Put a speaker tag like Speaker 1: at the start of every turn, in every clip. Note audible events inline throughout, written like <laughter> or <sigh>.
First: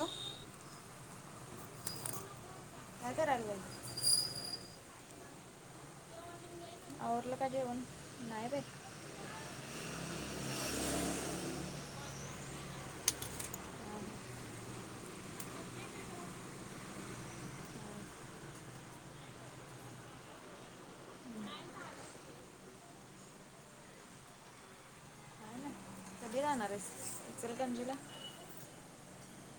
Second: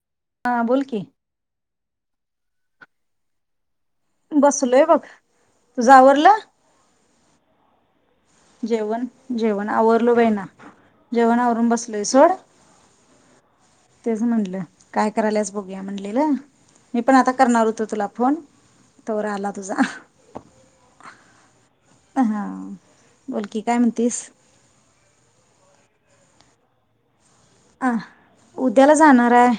Speaker 1: हो
Speaker 2: हा बोलकी.
Speaker 1: काय करालायस?
Speaker 2: बसलोय बघ. तुझ आवरल?
Speaker 1: आवरलं का जेवण? नाही बाई काय
Speaker 2: जेवण जेवण आवरलो बाईना जेवण आवरून बसलोय सोड. तेच म्हणटलं काय कराल्यास बघूया म्हणलेलं, मी पण आता करणार होतो तुला फोन तोवर आला तुझा. हा बोलकी, काय म्हणतीस?
Speaker 1: ना कधी राहणार आहेस?
Speaker 2: अ
Speaker 1: इचलकरंजीला
Speaker 2: उद्याला जाणार आहे.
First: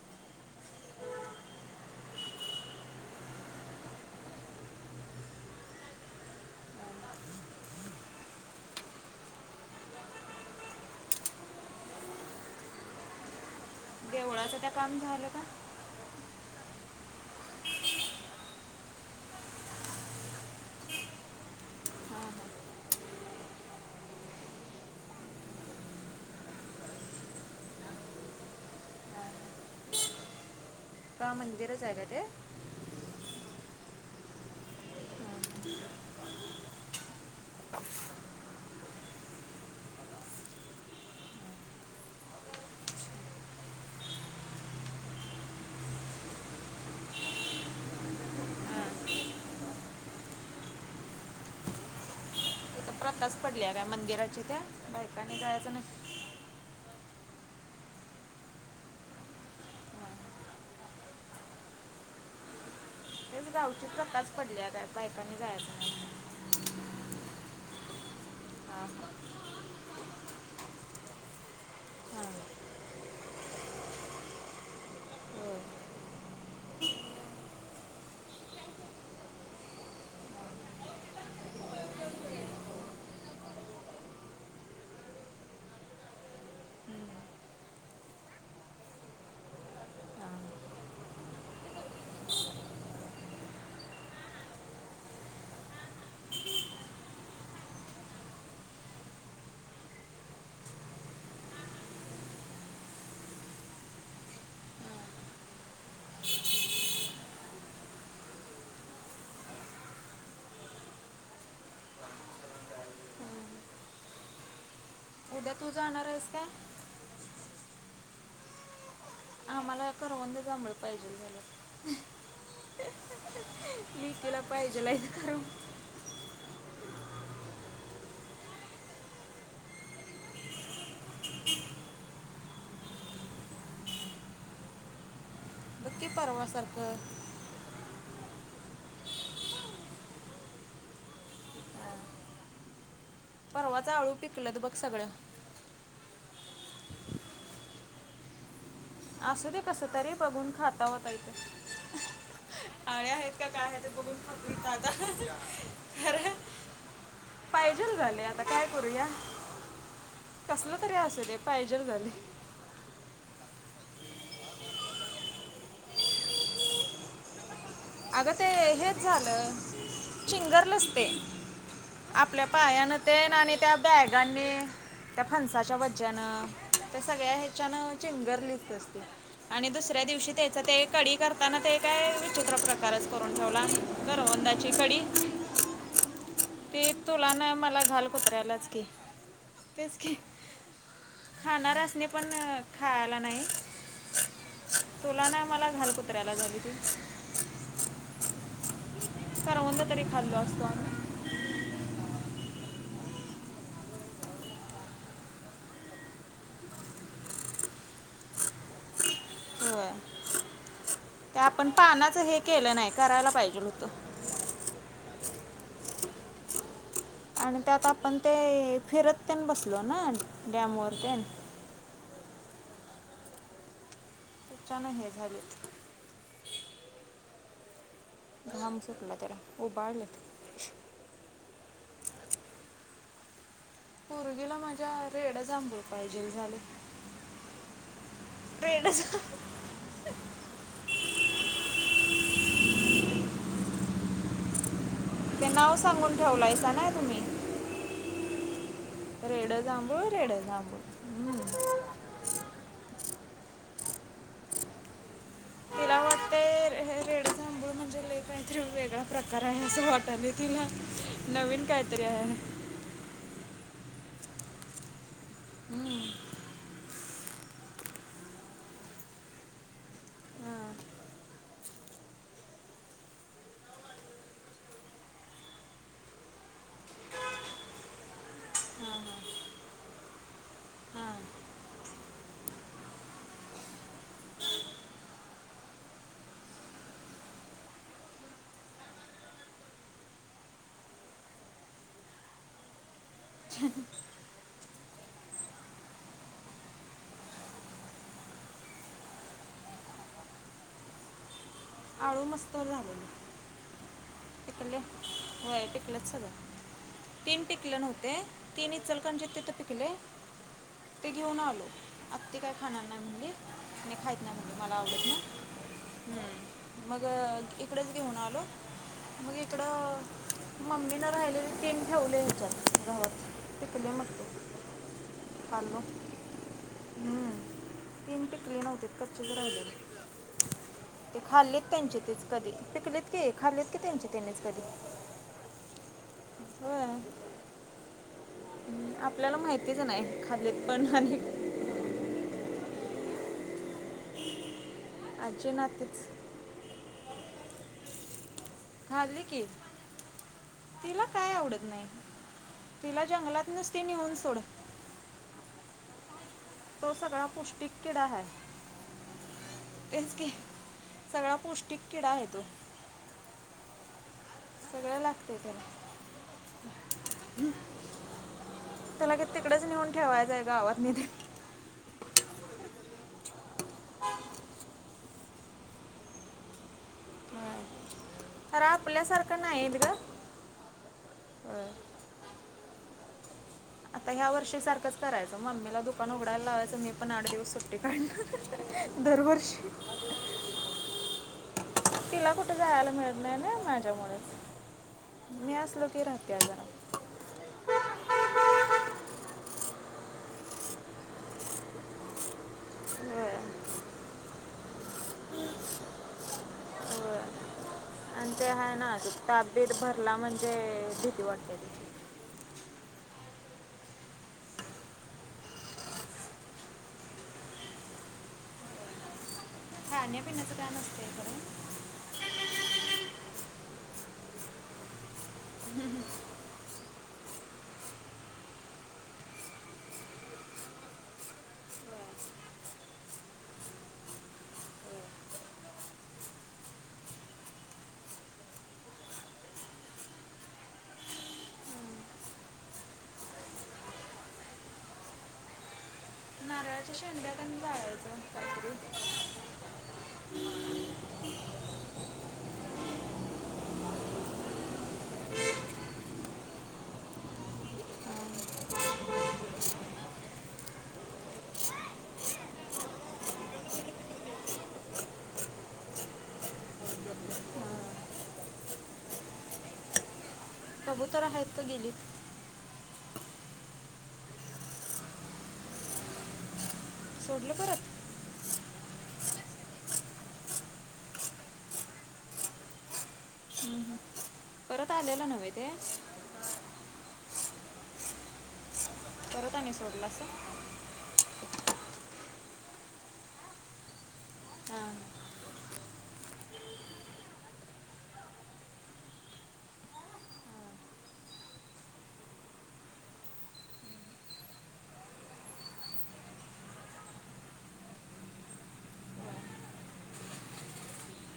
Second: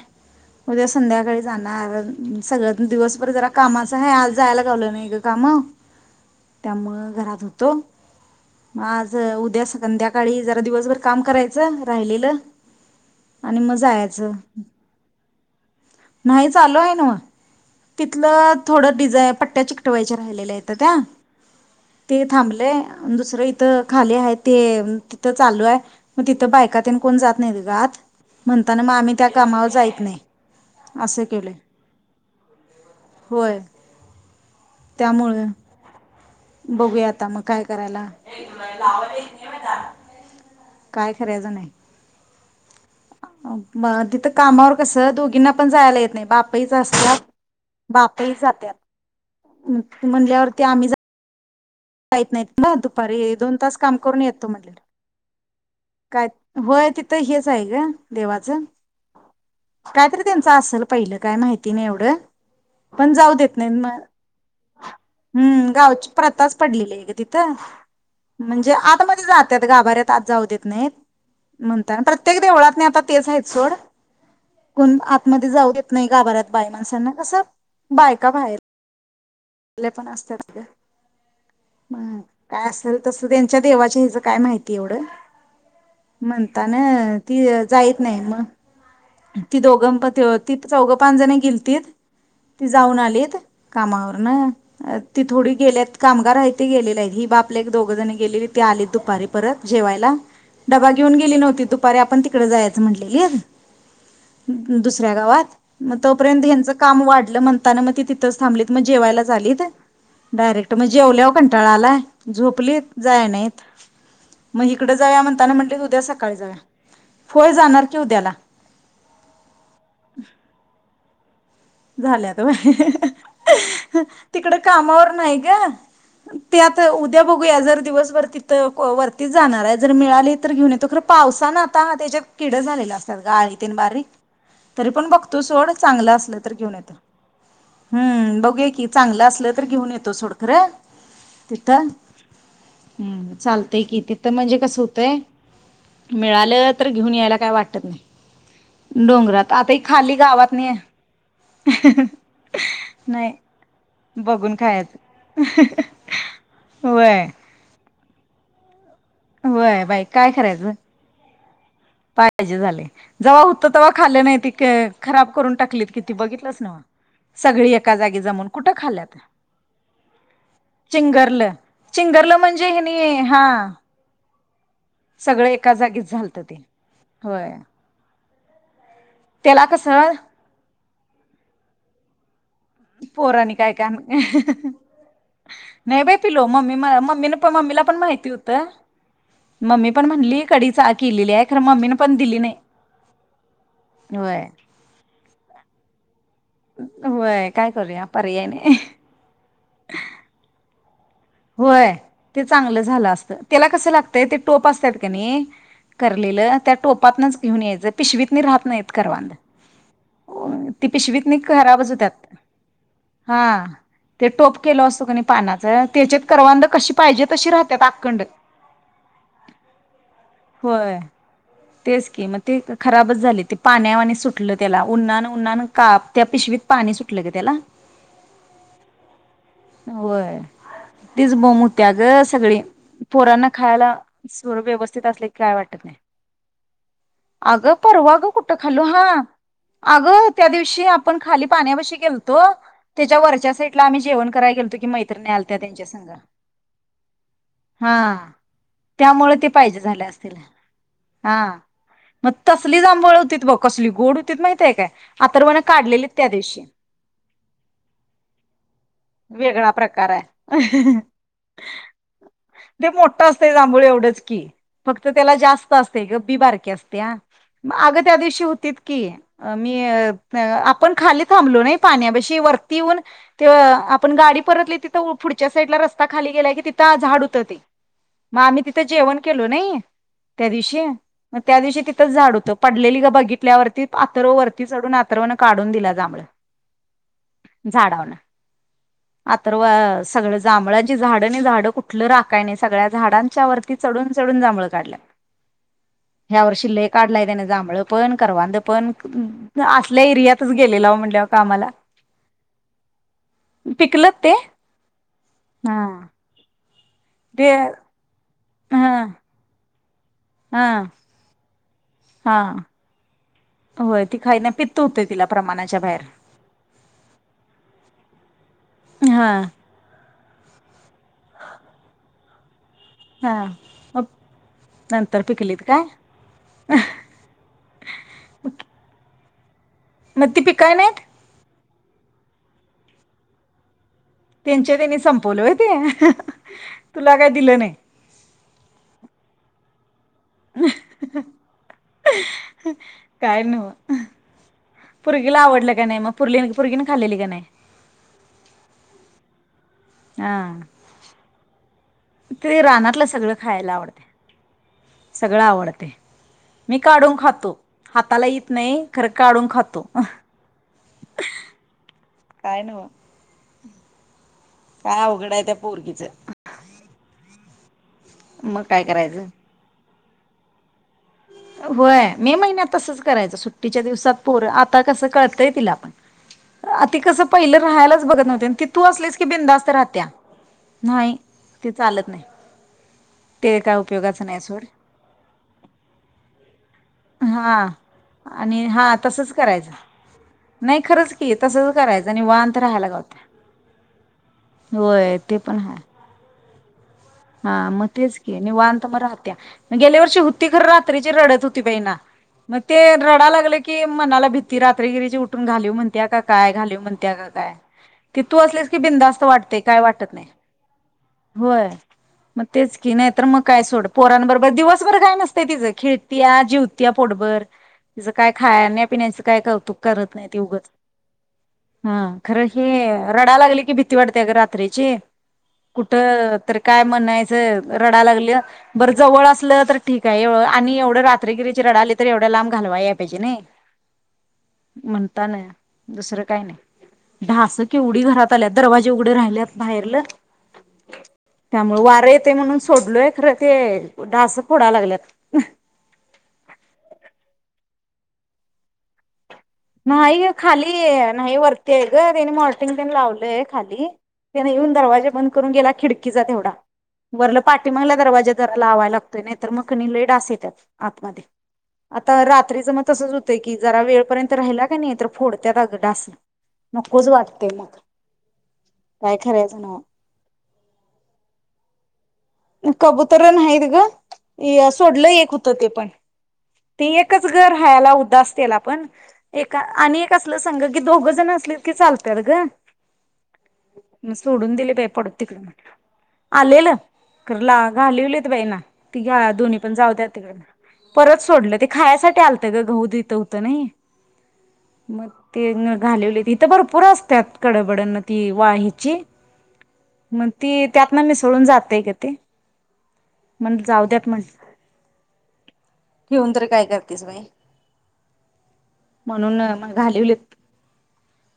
Speaker 2: उद्या संध्याकाळी जाणार सगळं दिवसभर जरा कामाचा आहे, उद्या संध्याकाळी जाणार सगळ दिवसभर जरा कामाच आहे आज जायला गावलं नाही ग काम त्यामुळं घरात होतो मग आज उद्या संध्याकाळी जरा दिवसभर काम करायचं राहिलेलं आणि म जायाच-
Speaker 1: देवळाचं त्या काम झालं का
Speaker 2: नाही चालू आहे नव, तिथलं थोडं डिझाय पट्ट्या चिकटवायच्या राहिलेल्या आहेत आता, ते
Speaker 1: हा.
Speaker 2: थांबलंय दुसरं इथं खाली आहे ते, तिथं चालू आहे मग तिथं बायका तेन कोण जात... नाहीत ग आत म्हणताना मग आम्ही त्या कामावर जाईत नाही. असं
Speaker 1: का?
Speaker 2: केलंय
Speaker 1: मंदिरच आहे का ते?
Speaker 2: होय, त्यामुळे? बघूया आता मग काय करायला? काय करायचं नाही. म तिथं कामावर कसं दोघींना पण जायला येत नाही बापए असत्यात बापयच
Speaker 1: हा.
Speaker 2: जात्यात म्हणल्यावरती आम्ही ज - काहीत नाहीत. ना
Speaker 1: तिथं
Speaker 2: दुपारी
Speaker 1: प्रथाच
Speaker 2: दोन
Speaker 1: पडल्या
Speaker 2: तास
Speaker 1: काय
Speaker 2: काम करून
Speaker 1: मंदिराची
Speaker 2: येतो
Speaker 1: त्या
Speaker 2: म्हटल
Speaker 1: बायकांनी जायचं नाही
Speaker 2: काय? होय- तिथं हेच आहे ग, देवाचं
Speaker 1: हां.
Speaker 2: कायतरी त्यांच असल पहिलं, काय माहिती नाही एवढं- पण जाऊ
Speaker 1: तेच
Speaker 2: देत नाही.
Speaker 1: गावची
Speaker 2: मग
Speaker 1: प्रथाच पडल्या काय बायकांनी
Speaker 2: हम्म
Speaker 1: जायचं नाही
Speaker 2: -गावची प्रथाच- <unintelligible> ग तिथं - म्हणजे
Speaker 1: हां.
Speaker 2: आतमध्ये जातात गाभाऱ्यात आज जाऊ देत- नाही -म्हणता
Speaker 1: हां.
Speaker 2: प्रत्येक देवळात नाही आता तेच आहेत सोड, कोण आतमध्ये
Speaker 1: होय.
Speaker 2: जाऊ देत नाही गाभा ऱ्यात बाई माणसांना कसं? बायका बाहेर- <unintelligible> पण असतात. हं काय असेल तस त्यांच्या देवाच्या हच काय माहिती एवढं म्हणताना ती जाईत नाही मग- ती दोघं -ती चौघं पाच जण गेलतीत. ते जाऊन आलेत- कामावरन ती थोडी गेल्यात. कामगार हायेत गेलेले आहेत. हे बाप लेक दोघ जण गेलेली ती आलीत दुपारी परत जेवायला. डबा घेऊन गेली नव्हती दुपारी आपण तिकडे जायचं म्हटलेली- दुसऱ्या गावात? मग तोपर्यंत यांचं काम वाढ- म म्हणताना मग तिथच थांबली, मग जेवायला आलीत डायरेक्ट. मग जेवल्यावर कंटाळा आला झोपलीत जाय नाईत मग इथ- तिकडे जावा म्हणताना
Speaker 1: तू
Speaker 2: म्हटल उद्या
Speaker 1: जाणार आहेस
Speaker 2: सकाळी जाव-
Speaker 1: काय
Speaker 2: होय, जाणार की उद्याला.
Speaker 1: आ -मला करवंद जांभूळ - पाहिजई झालं-
Speaker 2: झाल्यात <unintelligible>
Speaker 1: लिकीला
Speaker 2: तिकड
Speaker 1: पाहिजे आहे
Speaker 2: कामावर नाही ग,
Speaker 1: करवंद
Speaker 2: ते आ- उद्या बघूया, जर दिवसभर तिथं वरती जाणार आहे, जर मिळाली तर घेऊन येतो खर पावसान आता त्याच्यात किड झालेले असणार ग अळी तेन बारीक तरी पण बघ- तो सोड
Speaker 1: बघ
Speaker 2: चांगला असल-
Speaker 1: <unintelligible>
Speaker 2: हम्म -बघू या की चांगलं असलं तर, घेऊन येतो सोडखरं तिथं. हम्म- चालतय
Speaker 1: परवाचं
Speaker 2: की
Speaker 1: आळू
Speaker 2: तिथं म्हणजे
Speaker 1: पिकलं बघ
Speaker 2: कसं
Speaker 1: सगळं
Speaker 2: होतंय? मिळालं तर, घेऊन यायला काय वाटत नाही.
Speaker 1: असू
Speaker 2: डोंगरात
Speaker 1: दे
Speaker 2: आताही
Speaker 1: कसं तरी
Speaker 2: खाली
Speaker 1: बघून
Speaker 2: गावात मिळेल.
Speaker 1: खाता होता इथे आळ्या आहेत का काय आहे ते बघून <unintelligible> आता खर पाहिजे झाले- ता काय? करूया
Speaker 2: वय बाई काय करायचं
Speaker 1: कसलं तरी असू दे पाहिजे झाले
Speaker 2: पाहिजे झाले जव्हा होत तेव्हा खाल्लं नाही त खराब करून टाकलीत किती बघितलंच ना सगळी एका जागी
Speaker 1: अगं ते
Speaker 2: जमून कुठं
Speaker 1: हेच
Speaker 2: खाल्ल्यात
Speaker 1: झालं चिंगर लचते
Speaker 2: चिंगरलं चिंगरलं
Speaker 1: आपल्या
Speaker 2: म्हणजे
Speaker 1: पायान
Speaker 2: हेनी
Speaker 1: ते
Speaker 2: हा
Speaker 1: आणि त्या बॅगांनी प त्या
Speaker 2: सगळं एका
Speaker 1: फणसाच्या
Speaker 2: जागीच झालत
Speaker 1: वजनं
Speaker 2: ते.
Speaker 1: त्या सगळ्या
Speaker 2: होय
Speaker 1: ह्याच्यान चिंग बर नाही
Speaker 2: त्याला
Speaker 1: आणि दुसऱ्या
Speaker 2: कसं
Speaker 1: दिवशी त्याचा ते कढी करत त्यांना ते काय विचित्र करून
Speaker 2: पोरानी
Speaker 1: ठेवला
Speaker 2: काय काय
Speaker 1: करवंदाची कढी
Speaker 2: नाही बाई पिलो मम्मी
Speaker 1: ते तुला
Speaker 2: मम्मीने पण
Speaker 1: नाय मला
Speaker 2: मम्मीला पण
Speaker 1: घाल
Speaker 2: माहिती होतं.
Speaker 1: कुत्र्यालाच की
Speaker 2: मम्मी
Speaker 1: तेच
Speaker 2: पण
Speaker 1: की
Speaker 2: म्हणली कढी चा केलेली आहे खरं
Speaker 1: खाणार
Speaker 2: मम्मीने
Speaker 1: असणे पण
Speaker 2: दिली नाही.
Speaker 1: खायला नाही
Speaker 2: होय.
Speaker 1: तुला ना मला घाल कुत्र.
Speaker 2: होय काय करूया. पर्याय नाही
Speaker 1: करवंद तरी खाल्लो असतो.
Speaker 2: होय ते चांगलं झालं असत त्याला कस लागतय ते टोप असतात का नाही करलेलं त्या टोपातच घेऊन यायचं पिशवीत राहत नाहीत करवंद.
Speaker 1: होय
Speaker 2: पिशवीत न
Speaker 1: ते आपण
Speaker 2: खराबच होतयात,
Speaker 1: पानाचं हे केलं नाही करायला पाहिजे
Speaker 2: हां
Speaker 1: होतं
Speaker 2: ते टोप केलं असता पानाचं चे त्याच्यात करवंद कच्ची
Speaker 1: आणि त्यात आपण ते फिरततेन बसलो ना डॅम वर
Speaker 2: होय.
Speaker 1: ते
Speaker 2: तेच की मग ते खराबच झाले ते पाण्यावाणि चु म्ह त्याला
Speaker 1: त्याच्यानं हे
Speaker 2: उन्हाळन
Speaker 1: झालेत
Speaker 2: उनहान काप त्या पिशवीत पाणी सुटलं ग त्याला
Speaker 1: घाम सुटला त्यारा उ बाळले
Speaker 2: होय तीच बोम होत्या ग सग ळी पोरांना खायला स
Speaker 1: पोरगीला
Speaker 2: व्यवस्थित
Speaker 1: माझ्या
Speaker 2: असले क
Speaker 1: रेड
Speaker 2: काय
Speaker 1: जांभूळ
Speaker 2: वाटत नाही
Speaker 1: पाहिजे झाले
Speaker 2: अग परवा ग कुठ खालो
Speaker 1: रेड
Speaker 2: हा
Speaker 1: जांभूळ.
Speaker 2: अग त्या दिवशी आपण खाली पाण्यापाशी गेलतो त्याच्या वरच्या सा आम्ही जेवण करायला गेलतो की
Speaker 1: ते नाव
Speaker 2: मैत्रिणी
Speaker 1: सांगून ठेवलायसा ना तुम्ही
Speaker 2: हा त्यामुळे ते
Speaker 1: रेड
Speaker 2: पाहिजे
Speaker 1: जांभूळ
Speaker 2: झाले
Speaker 1: रेड
Speaker 2: असतील
Speaker 1: जांभूळ
Speaker 2: हा
Speaker 1: हम्म.
Speaker 2: मग तसली जांभूळ होती कसली गोड होतीत माहितय का आर्थवन
Speaker 1: तिला
Speaker 2: काढलेली त्या दिवशी
Speaker 1: वाटतंय हे रेड जांभूळ म्हणजे लय काहीतरी वेगळा प्रकार आहे
Speaker 2: वेगळा
Speaker 1: असं
Speaker 2: प्रकार आहे
Speaker 1: वाटायला
Speaker 2: अ
Speaker 1: तिला नवीन काहीतरी आहे
Speaker 2: ते मोठा असतय जांभोळे एवढेच की तर त्याला जास्त
Speaker 1: हम्म.
Speaker 2: असते गब्बी बारकीे असते ह अग त्या दिवशी होतीत की मी
Speaker 1: हां,
Speaker 2: आपण खाली थांबलो नाही पाण्यापाशी वरती येऊन ते आपण गाडी परतली तिथड आच्या साईडला रस्ता खाली गेला की तिथं झाड होतं ते मग आम्ही तिथं जेवण केलो नाही त्या दिवशी
Speaker 1: हां.
Speaker 2: मग त्या त्या साइटला रस्त्या खाली गेले तिथे झाड होत ते मग आम्ही तिथे जेवण केलं त्यादिवशी त्यादिवशी तिथंच झाड होत पडलेली ग बघितल्यावररती आथर्व नीवरती चढून आथर्वान काढून दिला जांभळ झाडान आतर्व सगळ जांभळाची झाडं नाही झाडं कुठलं राखाय नाही सगळ्यात झाडांच्या वरती चढून चढून जांभळ काढल्या ह्या वर्षी लय काढलाय त्यानं जांभळं पण करवंद पण अम्म असल्या एरियातच गेलेलाव म्हणल्या
Speaker 1: आळू मस्त झालेलं.
Speaker 2: पिकलत ते
Speaker 1: पिकले. होय पिकलेत सगळं. तीन
Speaker 2: ते
Speaker 1: टिकलं नव्हते. तीन
Speaker 2: हा
Speaker 1: इचलकरंजी <unintelligible> पिकले.
Speaker 2: हा
Speaker 1: ते घेऊन आलो.
Speaker 2: हा
Speaker 1: आत्ती काय खाणार नाही म्हणली. मी
Speaker 2: होय ती
Speaker 1: खायत
Speaker 2: खाईत नाही,
Speaker 1: म्हणली मला
Speaker 2: पित्त होतय
Speaker 1: आवडत
Speaker 2: तिला
Speaker 1: नाही
Speaker 2: प्रमाणाच्या बाहेर.
Speaker 1: हम्म. मग इकडेच घेऊन आलो.
Speaker 2: हा
Speaker 1: मग इकडं. मम्मीन राहिलेली तीन ठेवले हेच्यात.
Speaker 2: हा
Speaker 1: पिकलय
Speaker 2: मग
Speaker 1: म्हणलीत
Speaker 2: नंतर पिकलीत
Speaker 1: खाल्लो,
Speaker 2: काय
Speaker 1: हम् तीन पिकली नव्हतीत क तुझ राहिलं.
Speaker 2: मग ती पिकाय नाहीत.
Speaker 1: त्यांचे तेच कधी पिकलेत की खाल्लीत की त्यांचे. त्यांनीच कधी
Speaker 2: त्यांच्या त्यांनी संपवलय ते तुला काय दिलं नाही.
Speaker 1: हम् आपल्याला माहितीच नाही. खालेत पण आणि.
Speaker 2: काय नव्ह. पुर्गीला
Speaker 1: आजी
Speaker 2: आवडलं का
Speaker 1: नातीच
Speaker 2: नाही पुरली पोरगी ने खालेली का नाही. म <unintelligible>
Speaker 1: खाल्ली की. तिला काय आवडत नाही,
Speaker 2: ते रानातलं
Speaker 1: तिला
Speaker 2: सगळं
Speaker 1: जंगलात
Speaker 2: खायला
Speaker 1: नुसती
Speaker 2: आवडते
Speaker 1: नेऊन सोड.
Speaker 2: सगळं आवडतय. मी
Speaker 1: तो
Speaker 2: काढून
Speaker 1: सगळा
Speaker 2: खातो,
Speaker 1: पौष्टिक किडा
Speaker 2: हाताला
Speaker 1: आहे
Speaker 2: येत नाही खरं काढून खातो,
Speaker 1: तेच की सगळा पौष्टिक किडा आहे तो
Speaker 2: काय नव्ह.
Speaker 1: सगळं
Speaker 2: काय अवघड
Speaker 1: लागतंय
Speaker 2: हाय त्या
Speaker 1: त्याला
Speaker 2: पोरगीच?
Speaker 1: तुला काय तिकडच नीहुन? ठेवायचंय गावातनी तेन
Speaker 2: व्हय, मे महिन्यात तसच करायचं? सुट्टीच्या दिवसात पोर, आता कसं कळतंय तिला पण? आति कसं पहिलं राहायलाच बघत न्हवती आणि
Speaker 1: अरे
Speaker 2: तू असलीस की,
Speaker 1: आपल्यासारखं नाही
Speaker 2: बिंदास्त
Speaker 1: आहेत ग
Speaker 2: राहत्या. नाही ते चालत नाही. ते काय
Speaker 1: आता
Speaker 2: उपयोगाचं नाही
Speaker 1: ह्यार्षी
Speaker 2: सोड
Speaker 1: सारखंच करायचं मम्मीला दुकान उघड दालावाय त मी पण आठ दिवस
Speaker 2: हा
Speaker 1: सुट्टी
Speaker 2: आणि
Speaker 1: काढणार
Speaker 2: हा तसंच
Speaker 1: दरवर्षी.
Speaker 2: करायचं नाही खरंच की तसंच करायचं
Speaker 1: तिला कुठं
Speaker 2: निवांत राहायला
Speaker 1: जायाला मिळत
Speaker 2: गावतय
Speaker 1: नाही नइ
Speaker 2: होय ते
Speaker 1: माझ्यामुळचं. मी
Speaker 2: पण हाय
Speaker 1: असलो की राह त्याज
Speaker 2: हा मग तेच की निवांत म राहत्या. गेल्या वर्षी हुती खरं रात्रीची रडत हुती बईणा. मग ते रडा
Speaker 1: होय
Speaker 2: लागले की, मनाला भी ती रात्रीगिरीची उठून घालिव म्हणत्या का काय? घालिव म्हणत्या
Speaker 1: होय
Speaker 2: का काय? ती तू
Speaker 1: ते
Speaker 2: असलीस
Speaker 1: हाय
Speaker 2: की
Speaker 1: ना त
Speaker 2: बिंदास्त
Speaker 1: ताप
Speaker 2: वाटतय
Speaker 1: बीेप
Speaker 2: काय वाटत
Speaker 1: भरला
Speaker 2: नाही
Speaker 1: म्हणजे. भीती वाटते
Speaker 2: होय
Speaker 1: त.
Speaker 2: मग तेच की नाही तर मग काय सोड. पोरांबरोबर दिवसभर काय नसतंय तिचं खिळत्या, जिवत्या पोटभर तिज काय खाण्या पिण्याचं काय कौतुक? करत नाही ती उगच हा
Speaker 1: <unintelligible>
Speaker 2: खरं, हे रडा लागले की भीती वाटत्या गं रात्रीची. कुठं तर काय म्हणायचं रडा लागलं. बरं जवळ असलं तर ठीक हाय ए आणि एवढं रात्रीगिरीची रडा ली तर एवढ्या लांब घालवाय याला पाहिजे नइ म्हणतान. दुसरं काय नइ. ढासं केवढी घरात आल्यात दरवाजे उघढं राहिल्यात बाहेरलं. त्यामुळं वारं येतंय म्हणून सोडलोय, खरं ते ढासं फोडाय लागल्यात.
Speaker 1: नारळाच्या शेंड्या पण जाळायचं कातरून.
Speaker 2: नाही गं खाली नाही वरती आहे गं त्याने मॉर्टिंग तेन लावलंय खाली. त्यानं येऊन दरवाजा बंद करून गेला खिडकीचा तेवढा. वरलं पाटी मागलं दरवाज जरा लावाय लागतंय नाहीतर मग लई ढासं येत्यात आतमधी. आता रात्रीचं मग तसंच हुतंय कि जरा वेळ पर्यंत तर राहिला कने तर फोडत्यात अगं डास. नकोच वाटतंय मग, काय खऱ्याचं नव्ह.
Speaker 1: कबुतरं हाईत का गेलीत?
Speaker 2: कबुतरं नाहीत गं ए सोडलं एक होतं ते पण. ते एकच घर
Speaker 1: सोडलं
Speaker 2: राहायला
Speaker 1: परत
Speaker 2: उदासतेला पण, एक आणि असलं संघ की दोघ जण असले की चालत्यात गं. सोडून दि ये बाई
Speaker 1: परत
Speaker 2: पडुदे
Speaker 1: आलेलं
Speaker 2: तिकडं
Speaker 1: नव्हे ते
Speaker 2: म्हणलं. आलेलं खरं ला घालीवलीेत बाई ना. ती घ्या
Speaker 1: परत
Speaker 2: दोन्ही पण,
Speaker 1: आणि
Speaker 2: जाऊद्या
Speaker 1: सोडलं असं
Speaker 2: तिकडं परस म ते खासाठी आलत गं दूध हिथं हुतं नइ.
Speaker 1: हां
Speaker 2: मग ते घालवली. इथं भरपूर असत्यात, कडबडनं ती वाया ची. मग ती त्यात नं मिसळून जातंय गं ते. म जाऊ द्यात म्ह ठेऊन तर काय करतीस बाई, म्हणून मग घालवलीत,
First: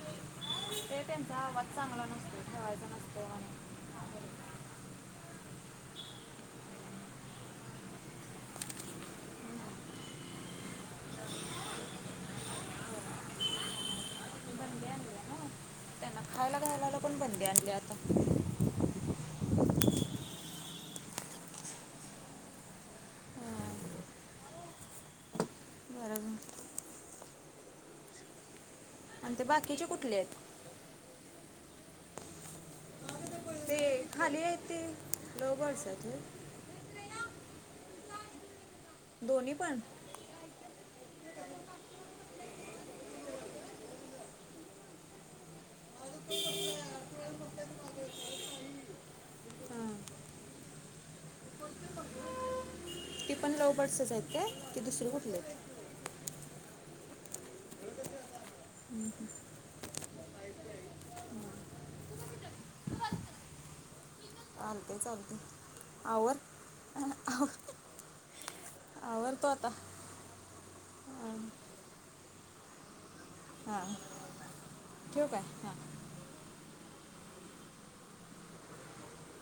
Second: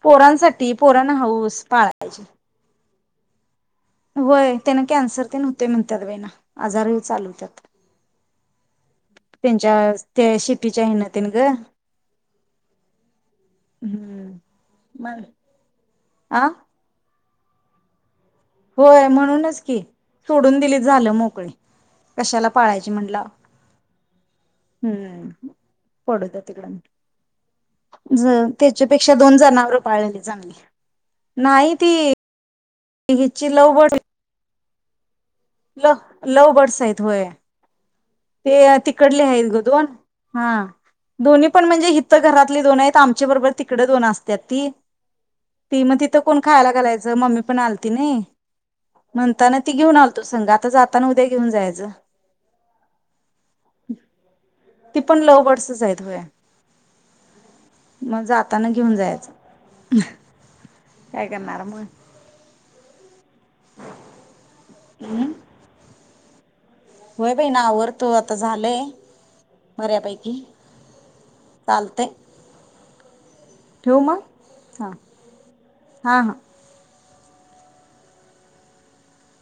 Speaker 2: पोरांसा
Speaker 1: ते त्यांचा आवाज चांगला नसतो, ठेवायचा नसतो. आणि
Speaker 2: होय, त्यांना कॅन्सर ते न हुतंय म्हणत्यात बाईना. आजार ही चालु हुत्यात, त्यांच्या त्या शिपीच्या ह्यनं तीनं गं. हम्
Speaker 1: बंदी
Speaker 2: म
Speaker 1: आणली ना खायला खायला पण बन <inaudible>
Speaker 2: होय म्हणूनच की सोडून दिली झालं मोकळी कशाला पाळायची म्हणलाव,
Speaker 1: हां,
Speaker 2: हम्म!
Speaker 1: बरं
Speaker 2: पडू
Speaker 1: अजून.
Speaker 2: दया तिकडंन ज ते शेपेक्षा दोन
Speaker 1: आणि ते
Speaker 2: जनावर
Speaker 1: बाकीचे कुठले
Speaker 2: पाळलेली
Speaker 1: आहेत
Speaker 2: चांगली. नाही ती हीची
Speaker 1: ते
Speaker 2: लवड
Speaker 1: खाली इथे
Speaker 2: लव, लव बर्डस हाईत होय. तेअ ति कडले हायत
Speaker 1: दोन्ही
Speaker 2: ग
Speaker 1: पण
Speaker 2: दोन. हां. दोन्ही पण म्हणजे, हिथं घरातले दोन आहेत. आमच्याबरोबर तिकड दोन असत्यात ती, ती म तिथं कोण खायला घालायचं? मम्मी पण आलती नाई, म्हणताना ती
Speaker 1: हां
Speaker 2: घेऊन- आलतो संग, आता जाताना उद्या घेऊन जायचं.
Speaker 1: ती लव बर्डसच हाय काय? की,
Speaker 2: ती
Speaker 1: दुसरी
Speaker 2: पण
Speaker 1: कुठली
Speaker 2: लव
Speaker 1: हाईत?
Speaker 2: बर्ड्सच आहेत होय मग जाताना घेऊन जायचं. काय करणार मग?
Speaker 1: चालतय,
Speaker 2: हम्म
Speaker 1: चालतय आवर
Speaker 2: होय बाईणा आवर. तो आता झालंय.
Speaker 1: आवरतो आता
Speaker 2: बऱ्यापैकी चालतय.
Speaker 1: हां
Speaker 2: ठेवू मग, हां
Speaker 1: ठेवू काय हां
Speaker 2: हा हां.